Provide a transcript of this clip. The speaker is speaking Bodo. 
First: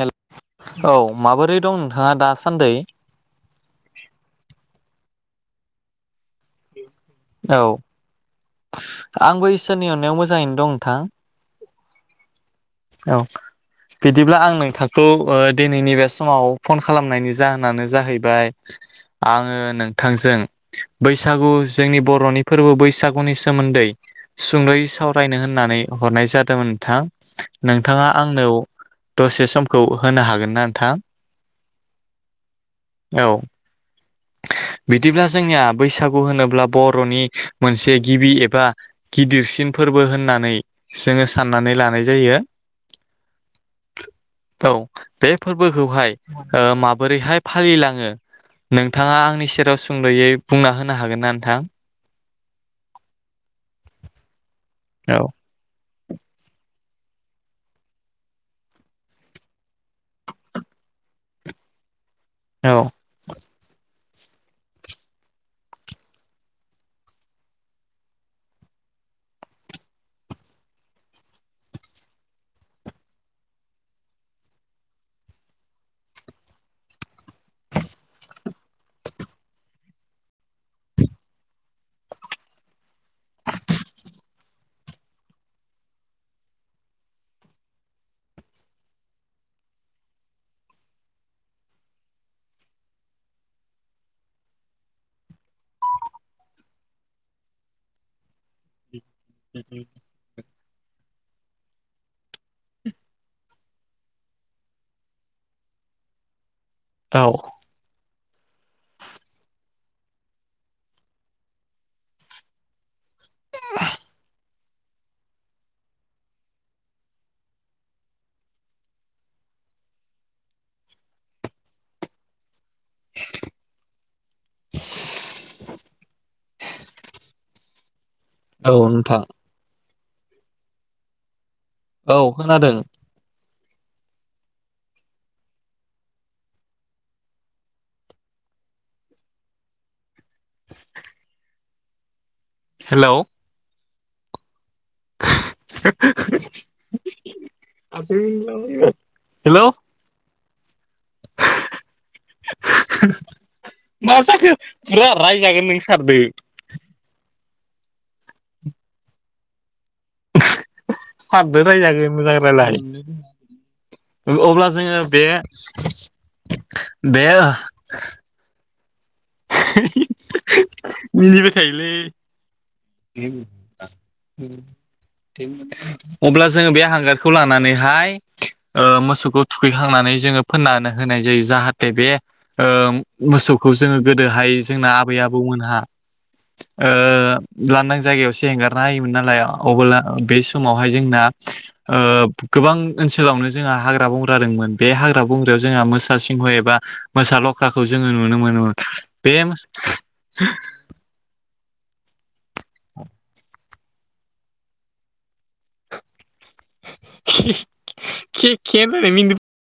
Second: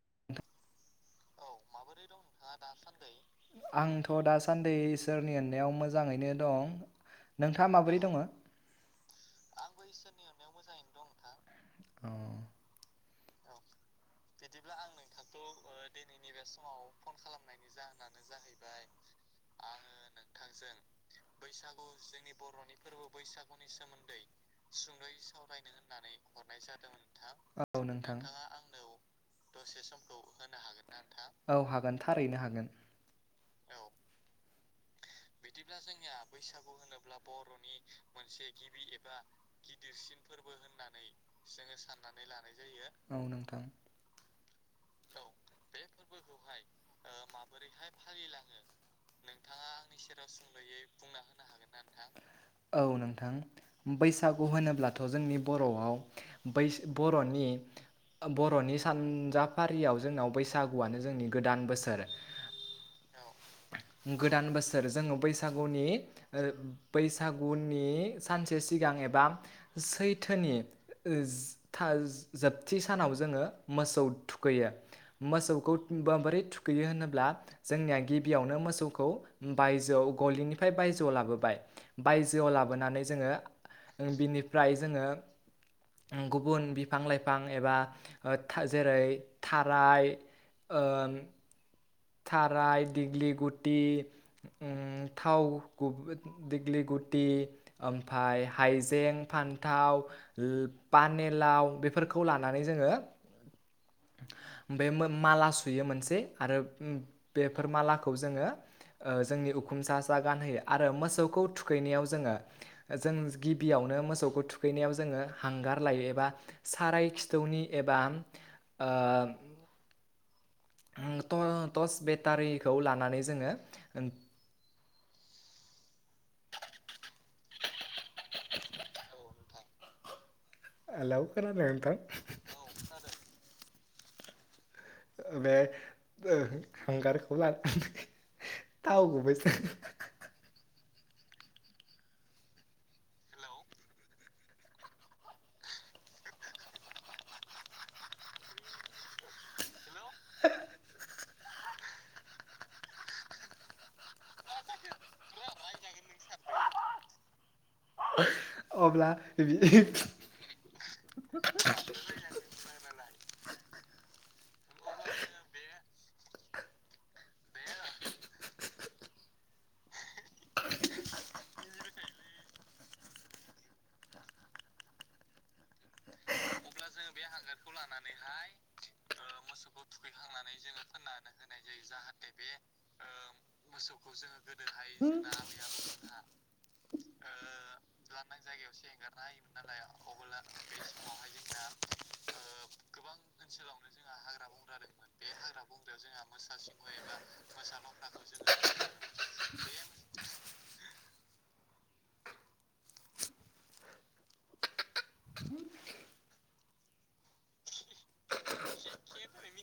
हेल औ माबोरै दं नोंथाङा दासान्दि? आंथ' दासान्दि इसोरनि अननायाव मोजाङैनो दं। औ नोंथाङा माबोरै दङ? औ आंबो इसोरनि अननायाव मोजाङैनो दं नोंथां। औ। बिदिब्ला आं नोंथांखौ ओ दिनैनि बे समाव फन खालामनायनि जाहोनानो जाहैबाय आङो नोंथांजों बैसागु जोंनि बर'नि फोरबो बैसागुनि सोमोन्दै सुंदयै सावरायनो होननानै हरनाय जादोंमोन नोंथां। औ नोंथाङा नोंथां आंनाव दत औ हागोन थारैनो हागोन। औ बिदिब्ला जोंनिया बैसागु होनोब्ला बर'नि मोनसे गिबि एबा गिदिरसिन फोरबो होननानै जोङो साननानै लानाय जायो औ नोंथां औ बे फोरबोखौहाय ओ माबोरैहाय फालिलाङो [unintelligible] आंनि सेराव स आनि सेराव सोंद'यै बुंना होनो हागोन ना नोंथां? औ नोंथां। बैसागु होनोब्लाथ' औ जोंनि बर'आव बै बर'नि बर'नि सानजाफारियाव जोंनाव बैसागुआनो जोंनि गोदान बोसोर। औ। गोदान बोसोर र जोङो बैसागुनि ओ बैसागुनि सानसे सिगां एबा सैथोनि जोबथि सानाव जोङो मोसौ थुखैयो मोसौखौ बोरै थुखैयो होनोब्ला जोंनिया गिबियावनो मोसौखौ बायजोआव गलिनिफ्राय बायजोआव लाबोबाय बायजोआव लाबोनानै जोङो बिनिफ्राय जोङो गुबुन बिफां लाइफां एबा जेरै थाराय ओम थाराय दिग्लि गुटि ओम थाव दिग्लि गुटि ओमफाय हाइजें फान्थाव लो पानि लाव बेफोरखौ लानानै जोङो बेमो माला सुयो मोनसे आरो ओम औ बेफोर मालाख खौखौ जोङो ओ जोंनि उखुम सा सा गानहोयो आरो मोसौखौ थुखैनायाव जोङो जों गिबियावनो मोसौखो थु थुखैनायाव जोङो हांगार लायो एबा साराय खिथौनि एबा ओ ओं त तस बेतारि खौ लानानै जोङो औ नोंथां। हेलौ। खोनादों नोंथां। औ खोनादों बे ओ हांगारखौ लानानै थाव गुबै हेलौ। हेलौ। [unintelligible] मा जाखो बिराद रायजागोन नों सारदो। अब्ला [unintelligible] सारदो रायजागोन मोजां रायलाय। अब्ला जोङो बे बे मिनिबायथायोलै। अब्ला जोङो बे हांगारखौ लानानैहाय मोसौखौ थुखैखांनानै जोङो फोननानै होनाय जायो जाहाथे बे मोसौखौ जोङो गोदोहाय जोंना आबै आबौमोनहा लानदां जायगायावसो एगारना होायोमोन नालाय अबोब्ला बे समावहाय जोंना गोबां ओनसोलावनो जोंहा हाग्रा बंग्रा दंमोन बे हाग्रा बंग्रायाव जोंहा मोसा सिंह एबा मोसा लख्राखौ जोङो नुनो मोनोमोन बे [inaudible] [unintelligible]